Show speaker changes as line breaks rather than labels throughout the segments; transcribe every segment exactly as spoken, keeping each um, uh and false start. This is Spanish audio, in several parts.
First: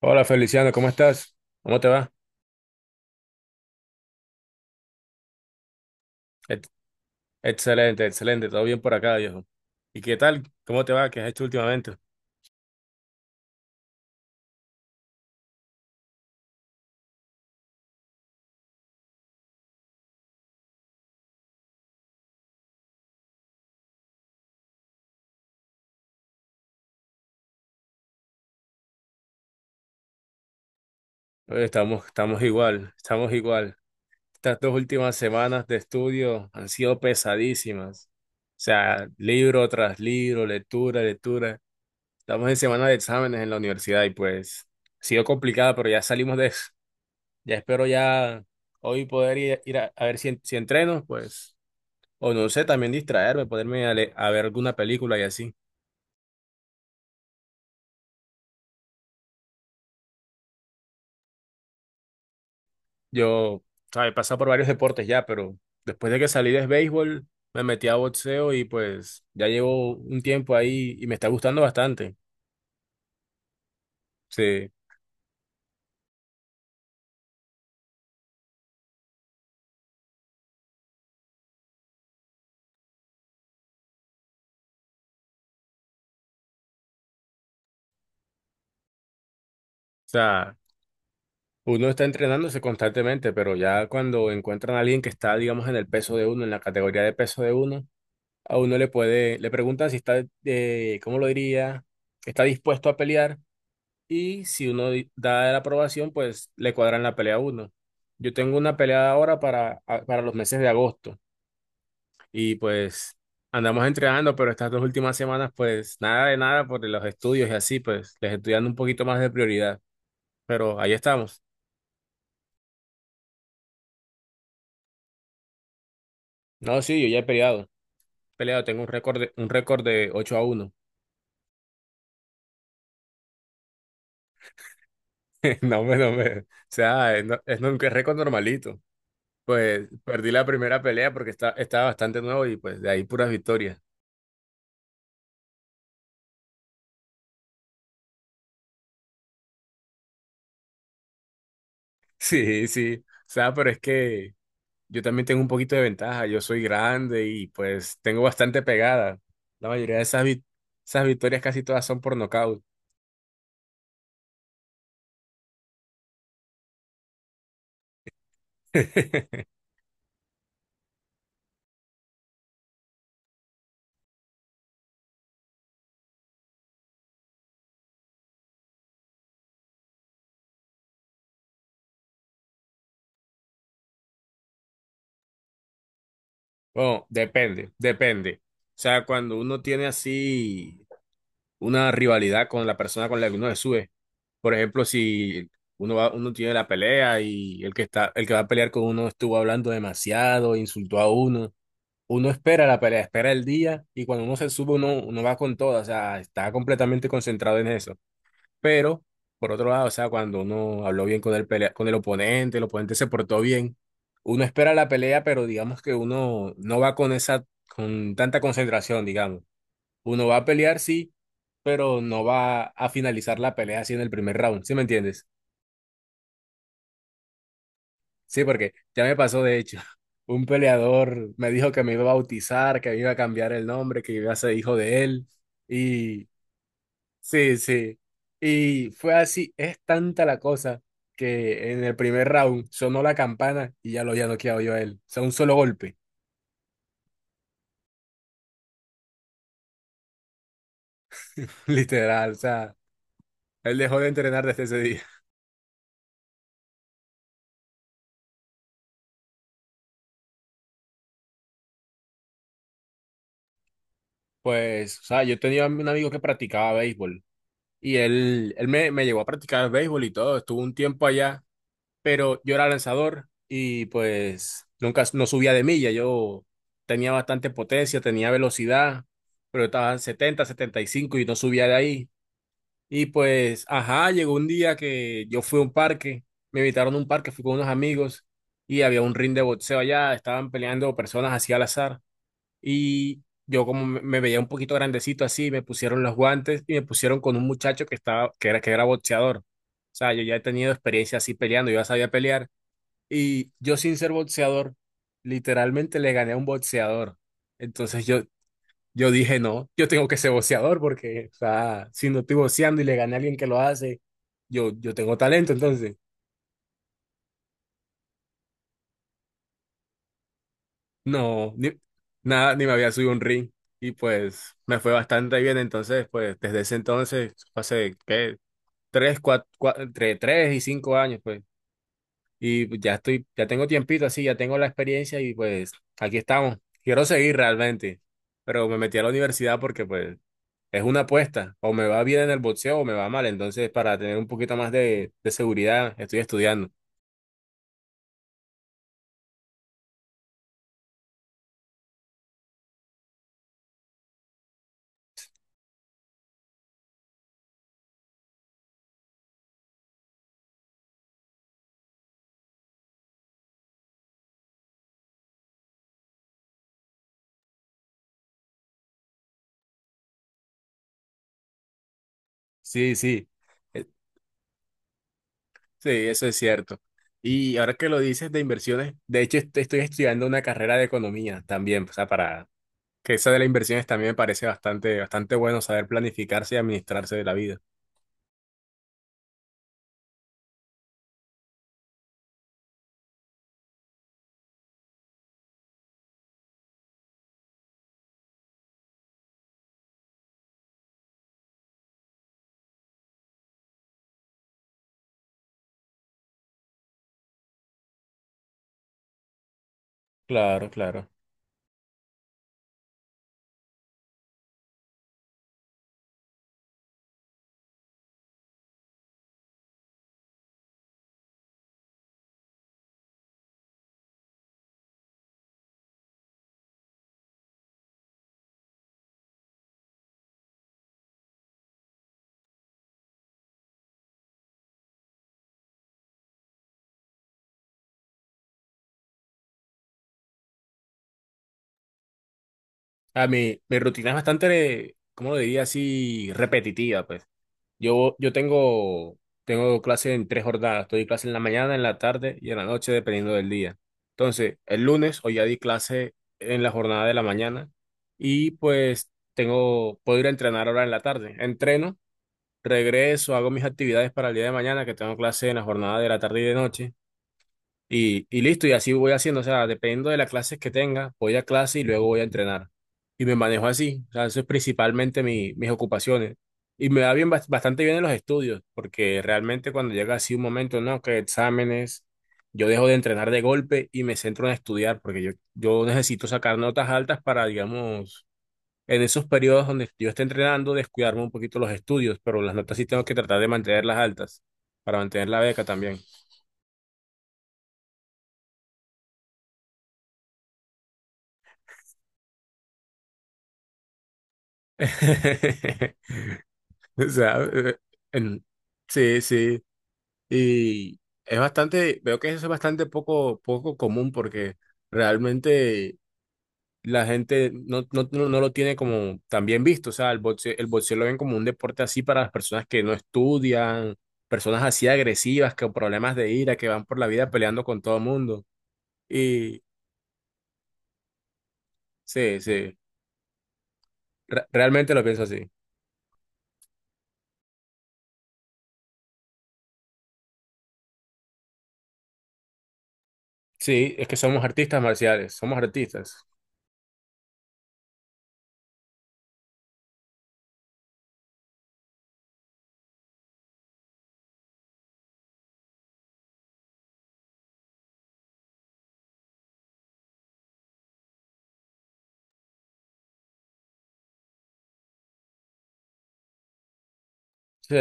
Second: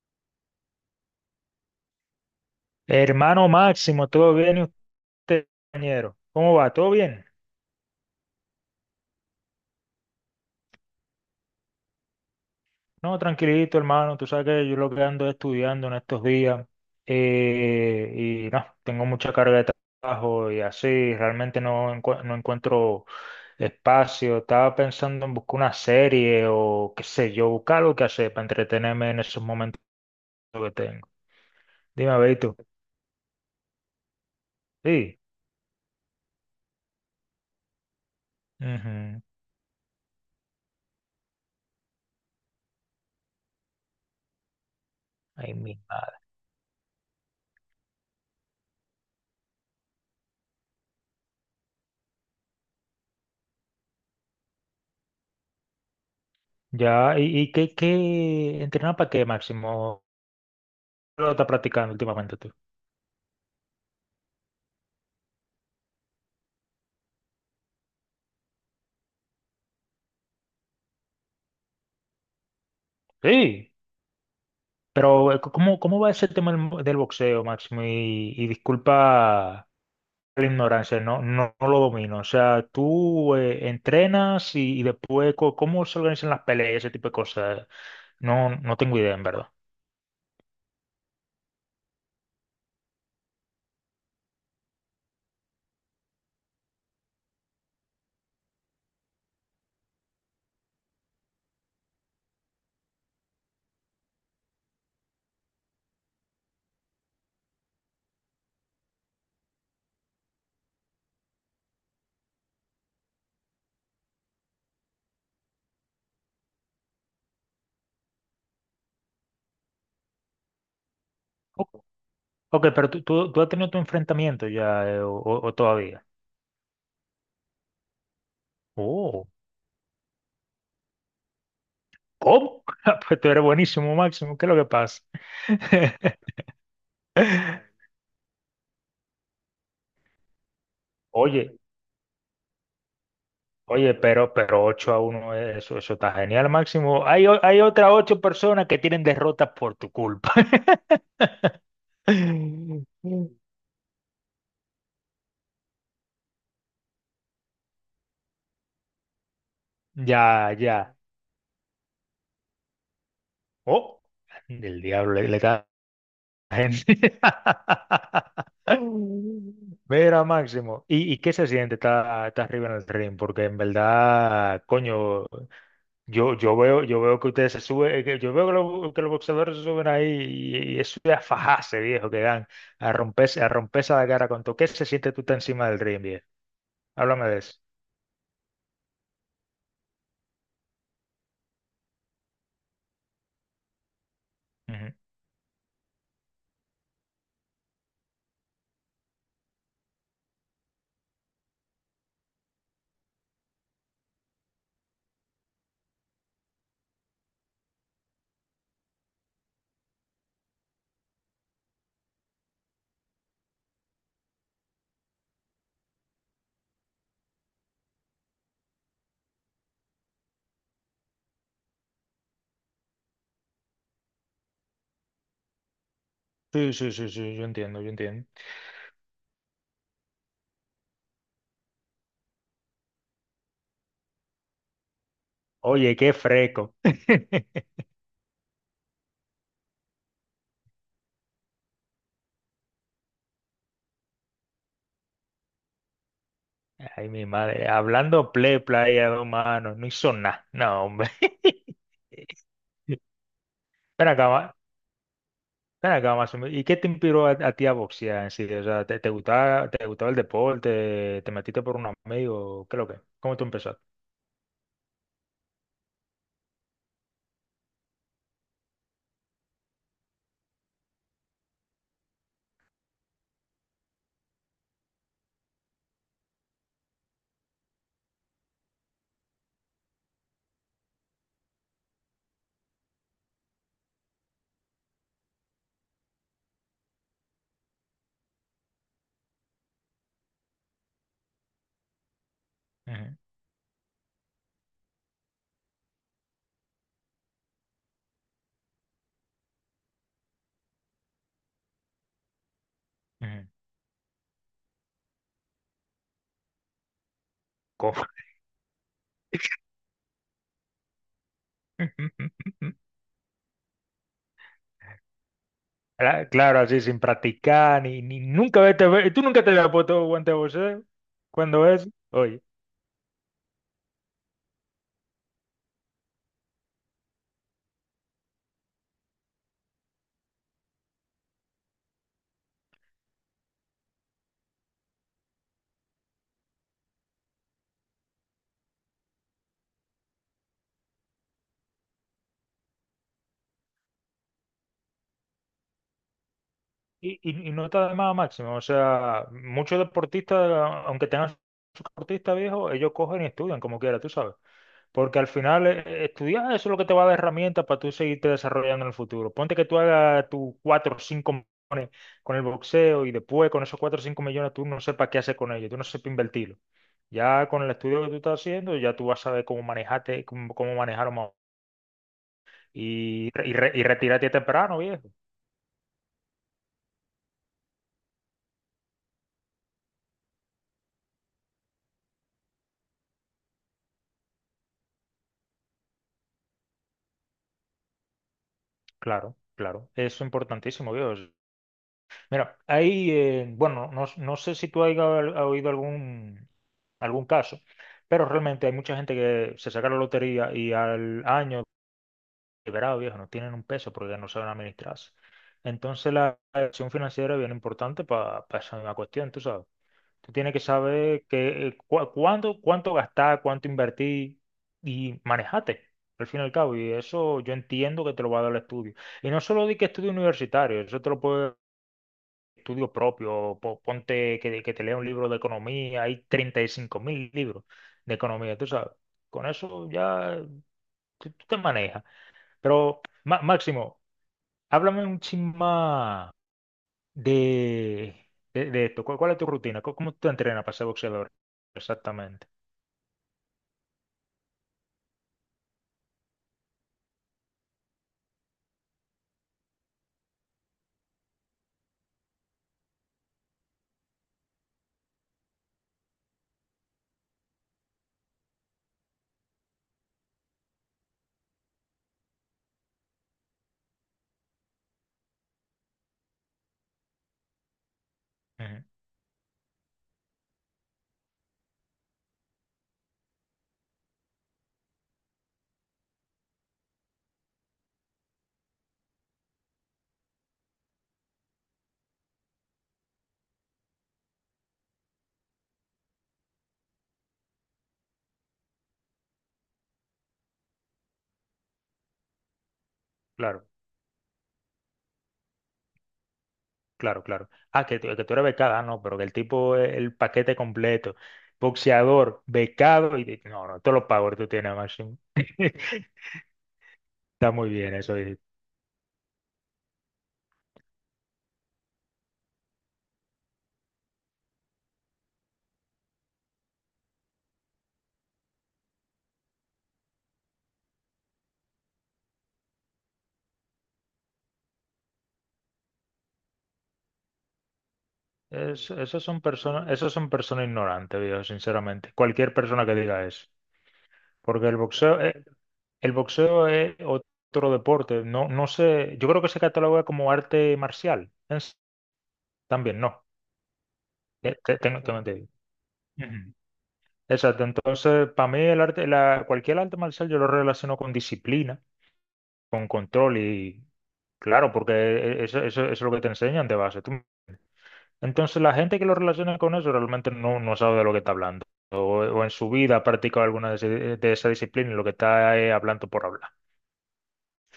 Hola Feliciano, ¿cómo estás? ¿Cómo te va?
Hermano Máximo, ¿todo bien y usted, compañero? ¿Cómo
Ex-
va? ¿Todo bien?
Excelente, excelente, todo bien por acá, viejo. ¿Y qué tal? ¿Cómo te va? ¿Qué has hecho últimamente?
No, tranquilito, hermano. Tú sabes que yo lo que ando estudiando en estos días eh, y no, tengo mucha carga de trabajo y así, realmente no, encu- no encuentro espacio. Estaba pensando en buscar una serie o qué sé yo, buscar algo que hacer para entretenerme en esos momentos que tengo.
Oye, estamos,
Dime, a ver, ¿y
estamos
tú?
igual, estamos igual. Estas dos últimas
Sí.
semanas de estudio han sido pesadísimas. O sea,
Ujú.
libro tras libro, lectura, lectura. Estamos en semana de exámenes en la universidad y pues ha sido
Ay,
complicada,
mi
pero ya
madre.
salimos de eso. Ya espero ya hoy poder ir, ir a, a ver si, en- si entreno, pues. O no sé, también distraerme, ponerme a, le- a ver alguna película y así.
Ya, ¿y, y qué, qué entrenar para qué, Máximo? ¿Lo estás practicando últimamente tú?
Yo, ¿sabes? He pasado por varios deportes ya, pero después de que salí de béisbol, me metí a boxeo y pues ya llevo un tiempo ahí y me está gustando bastante.
Sí,
Sí, o
pero eh, ¿cómo, cómo va ese tema del, del boxeo, Máximo? Y, y disculpa la ignorancia, no, no, no lo domino. O sea, tú eh, entrenas y, y después, co- ¿cómo se organizan las peleas, ese tipo de cosas? No, no tengo idea, en verdad.
sea, uno está entrenándose constantemente, pero ya cuando encuentran a alguien que está, digamos, en el peso de uno, en la categoría de peso de uno, a uno le puede, le preguntan si está, eh, ¿cómo lo diría? ¿Está dispuesto a pelear? Y si uno di- da la aprobación, pues le cuadran la pelea a uno. Yo tengo una pelea ahora para, a- para los meses de agosto. Y pues andamos entrenando, pero estas dos últimas semanas, pues nada de nada por los estudios y así, pues les estoy dando un poquito más de prioridad. Pero ahí estamos.
Ok, ok, pero tú, tú, tú has tenido tu enfrentamiento ya, eh, o, o- o todavía.
No, sí, yo ya he peleado. Peleado, tengo un récord
Oh,
de, un récord de ocho a uno.
¿cómo? Pues tú eres buenísimo, Máximo, ¿qué es lo que pasa?
No me, no me. O sea, es, no- es un récord normalito. Pues perdí la primera pelea porque está,
Oye.
estaba bastante nuevo y pues de ahí puras victorias.
Oye, pero, pero ocho a uno eh, eso, eso está genial, Máximo. Hay, o- hay otras ocho personas que tienen derrotas por tu culpa.
Sí, sí. O sea, pero es que yo también tengo un poquito de ventaja. Yo soy grande y pues tengo bastante pegada. La mayoría de esas, vi-
Ya, ya.
esas victorias casi todas son por nocaut.
Oh, el diablo le, le da a la gente. Mira, Máximo. ¿Y, y qué se siente estar estar arriba en el ring? Porque en verdad, coño, Yo, yo veo, yo veo que ustedes se suben, eh, que- yo veo que los, que los boxeadores se suben ahí y, y eso es a fajarse, viejo, que dan, a romperse, a romperse la cara con todo. ¿Qué se siente tú estás encima del ring, viejo?
Bueno,
Háblame de eso.
depende, depende. O sea, cuando uno tiene así una rivalidad con la persona con la que uno se sube. Por ejemplo,
Ujú.
si uno va, uno tiene la pelea y el que está, el que va a pelear con uno estuvo hablando demasiado, insultó a uno. Uno espera la pelea, espera el día y cuando uno se sube uno, uno va con todo, o sea, está completamente concentrado en eso. Pero, por otro lado, o sea, cuando uno habló bien con el pelea, con el oponente, el oponente se portó bien, uno espera la pelea, pero digamos que uno no va con esa, con tanta concentración, digamos. Uno va a pelear, sí, pero no va a finalizar la pelea así en el primer round, ¿sí me entiendes?
Sí, sí, sí, sí, yo entiendo, yo entiendo.
Sí, porque ya me pasó, de hecho, un peleador me dijo que me iba a bautizar, que me iba a cambiar el nombre, que iba a ser hijo de él.
Oye, qué
Y
fresco.
sí, sí. Y fue así, es tanta la cosa que en el primer round sonó la campana y ya lo había noqueado yo a él. O sea, un solo golpe,
Ay, mi madre, hablando play, playa, dos manos, no hizo nada. No, hombre.
literal. O sea, él dejó de
Ven
entrenar
acá,
desde ese día.
ven acá, más o menos, ¿y qué te inspiró a, a ti a boxear en sí? O sea, ¿te, te gustaba, te gustaba el deporte? ¿Te metiste por un amigo? ¿Qué es lo que? ¿Cómo tú empezaste?
Pues, o sea, yo tenía un amigo que practicaba béisbol y él, él me, me llevó a practicar béisbol y todo. Estuvo un tiempo allá, pero yo era lanzador y pues nunca no subía de milla. Yo tenía bastante potencia, tenía velocidad, pero estaba en setenta, setenta y cinco y no subía de ahí. Y pues, ajá, llegó un día que yo fui a un parque, me invitaron a un parque, fui con unos amigos y había un ring de boxeo allá, estaban peleando personas así al azar y
Ujú,
yo como me me veía un poquito grandecito así, me pusieron los guantes y me pusieron con un muchacho que estaba que era que era boxeador. O sea, yo ya he tenido experiencia así peleando, yo ya sabía pelear
ujú.
y yo sin ser boxeador, literalmente le gané a un boxeador. Entonces
¿Cómo?
yo, yo dije, no, yo tengo que ser boxeador porque, o sea, si no estoy boxeando y le gané a alguien que lo hace, yo, yo tengo talento. Entonces,
Cla- Claro, así sin practicar, ni, ni nunca vete, ve- tú nunca te habías puesto guante de boxeo.
no, ni,
Cuando es? Oye.
nada, ni me había subido a un ring. Y pues me fue bastante bien. Entonces, pues desde ese entonces, hace, ¿qué? Tres, cuatro, entre tres y cinco años, pues, y pues ya estoy, ya tengo tiempito así, ya tengo la experiencia y pues aquí estamos. Quiero seguir realmente, pero me metí a la universidad porque pues es una apuesta. O me va bien en el boxeo o me va mal. Entonces, para tener un poquito más de, de seguridad, estoy estudiando.
Y, y, y no está de más máximo. O sea, muchos deportistas, aunque tengan su deportista viejo, ellos cogen y estudian como quiera, tú sabes. Porque al final eh, eh, estudiar eso es lo que te va a dar herramientas para tú seguirte desarrollando en el futuro. Ponte que tú hagas tus cuatro o cinco con el boxeo y después con esos cuatro o cinco millones tú no sepas qué hacer con ellos, tú no sepas invertirlo. Ya con el estudio que tú estás haciendo, ya tú vas a saber cómo manejarte, cómo, cómo manejarlo más.
Sí, sí,
Y, y, re-
eh,
y retirarte temprano, viejo.
sí, eso es cierto. Y ahora que lo dices de inversiones, de hecho est- estoy estudiando una carrera de economía también, o sea, para que esa de las inversiones también me parece bastante, bastante bueno saber planificarse y administrarse de la vida.
Claro, claro. Eso es importantísimo, viejo. Mira, hay, eh, bueno, no, no sé si tú has oído algún, algún caso, pero realmente hay mucha gente que se saca la lotería y al año, liberado viejo, no tienen un peso porque no saben administrarse. Entonces la acción financiera es bien importante para esa misma cuestión, tú sabes. Tú tienes que
Claro, claro.
saber que, eh, cua- cuándo, cuánto gastar, cuánto invertir y manejate, al fin y al cabo. Y eso yo entiendo que te lo va a dar el estudio. Y no solo di que estudio universitario, eso te lo puede estudio propio, po- ponte que, que te lea un libro de economía, hay treinta y cinco mil libros de economía, tú sabes. Con eso ya tú tú te manejas. Pero, Ma- Máximo, háblame un chin más de, de, de esto. ¿Cuál, cuál es tu rutina? ¿Cómo, cómo tú te entrenas para ser boxeador? Exactamente.
A mi, mi rutina es bastante, ¿cómo lo diría así? Repetitiva, pues. Yo, yo tengo, tengo clase en tres jornadas. Doy clase en la mañana, en la tarde y en la noche, dependiendo del día. Entonces, el lunes hoy ya di clase en la jornada de la mañana y pues tengo, puedo ir a entrenar ahora en la tarde. Entreno, regreso, hago mis actividades para el día de mañana, que tengo clase en la jornada de la tarde y de noche. Y, y listo, y
Ujú.
así voy haciendo, o sea, dependiendo de las clases que tenga, voy a clase y luego voy a entrenar. Y me manejo así, o sea, eso es principalmente mi, mis ocupaciones. Y me va bien, bas- bastante bien en los estudios, porque realmente cuando llega así un momento, no, que exámenes, yo dejo de entrenar de golpe y me centro en estudiar, porque yo, yo necesito sacar notas altas para, digamos, en esos periodos donde yo esté entrenando, descuidarme un poquito los estudios, pero las notas sí tengo que tratar de
Claro,
mantenerlas altas, para mantener la beca también.
claro, claro. Ah, que, tú- que tú eres becada, ah, no, pero que el tipo es el paquete completo. Boxeador, becado y... de- No, no, todos los powers tú tienes, Máximo.
O sea,
Está muy
eh,
bien eso.
en- sí, sí. Y es bastante, veo que eso es bastante poco, poco común, porque realmente la gente no, no, no, no lo tiene como tan bien visto. O sea, el boxeo, el boxeo lo ven como un deporte así para las personas que no estudian, personas así agresivas, con problemas de ira, que van por la vida peleando con todo el mundo.
Es, esos son
Y
personas, esos son personas ignorantes, viejo, sinceramente.
sí,
Cualquier
sí,
persona que diga eso.
re-
Porque el
realmente lo pienso
boxeo, eh,
así.
el boxeo es otro deporte. No, no sé, yo creo que se cataloga como arte marcial. Es- también, no.
Sí, es que somos
Eh, te-
artistas
tengo, tengo
marciales,
entendido.
somos artistas.
Ujú. Exacto. Entonces, para mí el arte, la, cualquier arte marcial yo lo relaciono con disciplina, con control y claro, porque eh, eh, eso, eso, eso es lo que te enseñan de base. ¿Tú Entonces la gente que lo relaciona con eso realmente no, no sabe de lo que está hablando. O, o en su vida ha practicado alguna de, ese- de esa disciplina y lo que está es hablando por hablar.
Sí.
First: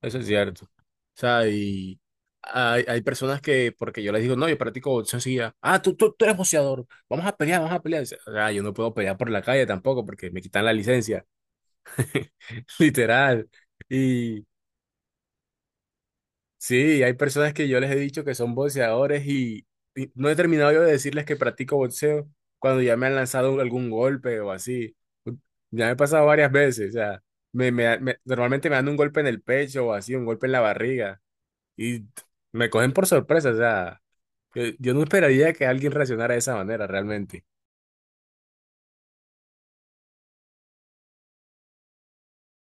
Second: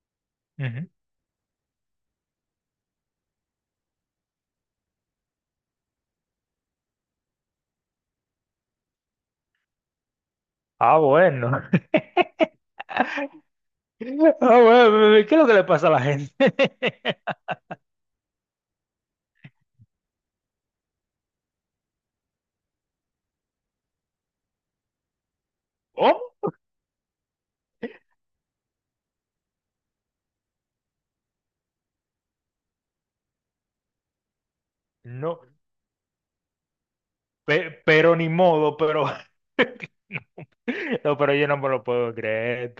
Eso es cierto. O
Ujú.
sea, y hay, hay personas que, porque yo les digo, no, yo practico boxeo enseguida. Ah, tú, tú, tú eres boxeador. Vamos a pelear, vamos a pelear. Dice, o sea, yo no puedo pelear por la calle tampoco porque me quitan la
Ah,
licencia.
bueno.
Literal. Y
Ah, bueno, ¿qué es lo que le pasa a la gente?
sí, hay personas que yo les he dicho que son boxeadores y, y no he terminado yo de decirles que practico boxeo cuando ya me han lanzado algún golpe o así. Ya me ha pasado
¿Oh?
varias veces. O sea, me, me, me- normalmente me dan un golpe en el pecho o así, un golpe en la barriga. Y me cogen por sorpresa, o sea, yo, yo no
No,
esperaría que alguien reaccionara de esa manera realmente.
pe- pero ni modo, pero... No, pero yo no me lo puedo creer.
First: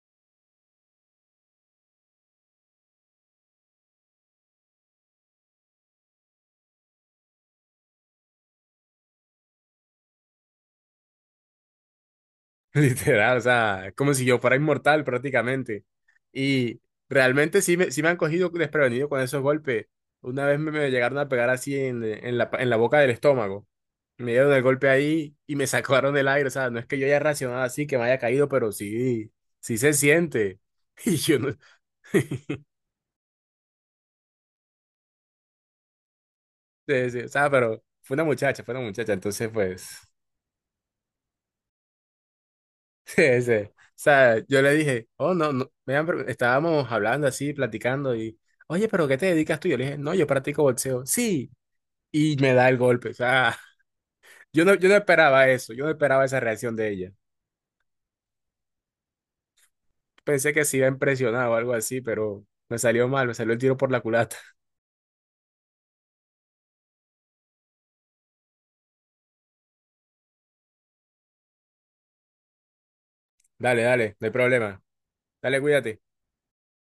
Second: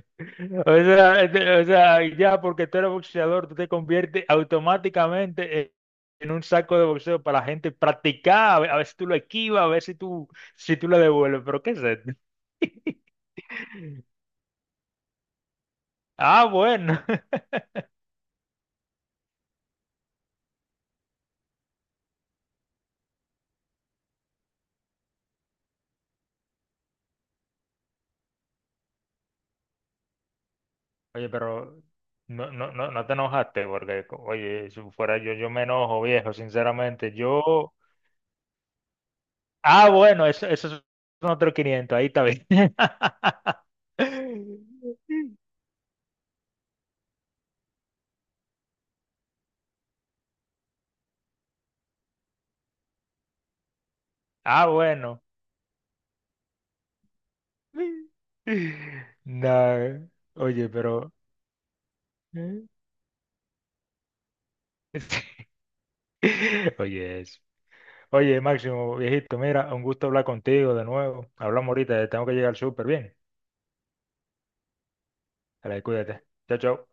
O sea, este- o sea, ya porque tú eres boxeador, tú te conviertes automáticamente en en un saco de boxeo para la gente practicar, a ver, a ver si tú lo esquivas, a ver si tú, si tú lo devuelves. Pero ¿qué es esto?
Literal, o sea, como si yo fuera inmortal prácticamente.
Ah,
Y
bueno.
realmente sí me, sí me han cogido desprevenido con esos golpes. Una vez me, me llegaron a pegar así en, en la, en la boca del estómago. Me dieron el golpe ahí y me sacaron el aire. O sea, no es que yo haya reaccionado así, que me haya caído, pero sí, sí se siente. Y
Oye,
yo no.
pero no, no, no, no te enojaste porque, co- oye, si fuera yo, yo me enojo, viejo,
Sí,
sinceramente.
sí, o sea,
Yo,
pero fue una muchacha, fue una muchacha. Entonces,
ah,
pues.
bueno, eso, eso son otros quinientos, ahí está bien.
Sí, sí. O sea, yo le dije, oh, no, no, me han pre- estábamos hablando así, platicando y, oye, pero ¿qué te dedicas tú? Yo le dije, no, yo practico boxeo. Sí, y me da el golpe. O sea, yo
Ah,
no, yo no
bueno.
esperaba eso, yo no esperaba esa reacción de ella.
No,
Pensé que
oye,
se iba a
pero...
impresionar o algo así, pero
¿eh?
me salió mal, me salió el tiro por la culata.
Oye, eso. Oye, Máximo, viejito, mira, un gusto hablar contigo de nuevo. Hablamos ahorita, tengo que llegar súper bien.
Dale, dale, no hay problema. Dale,
Dale,
cuídate.
cuídate. Chao, chao.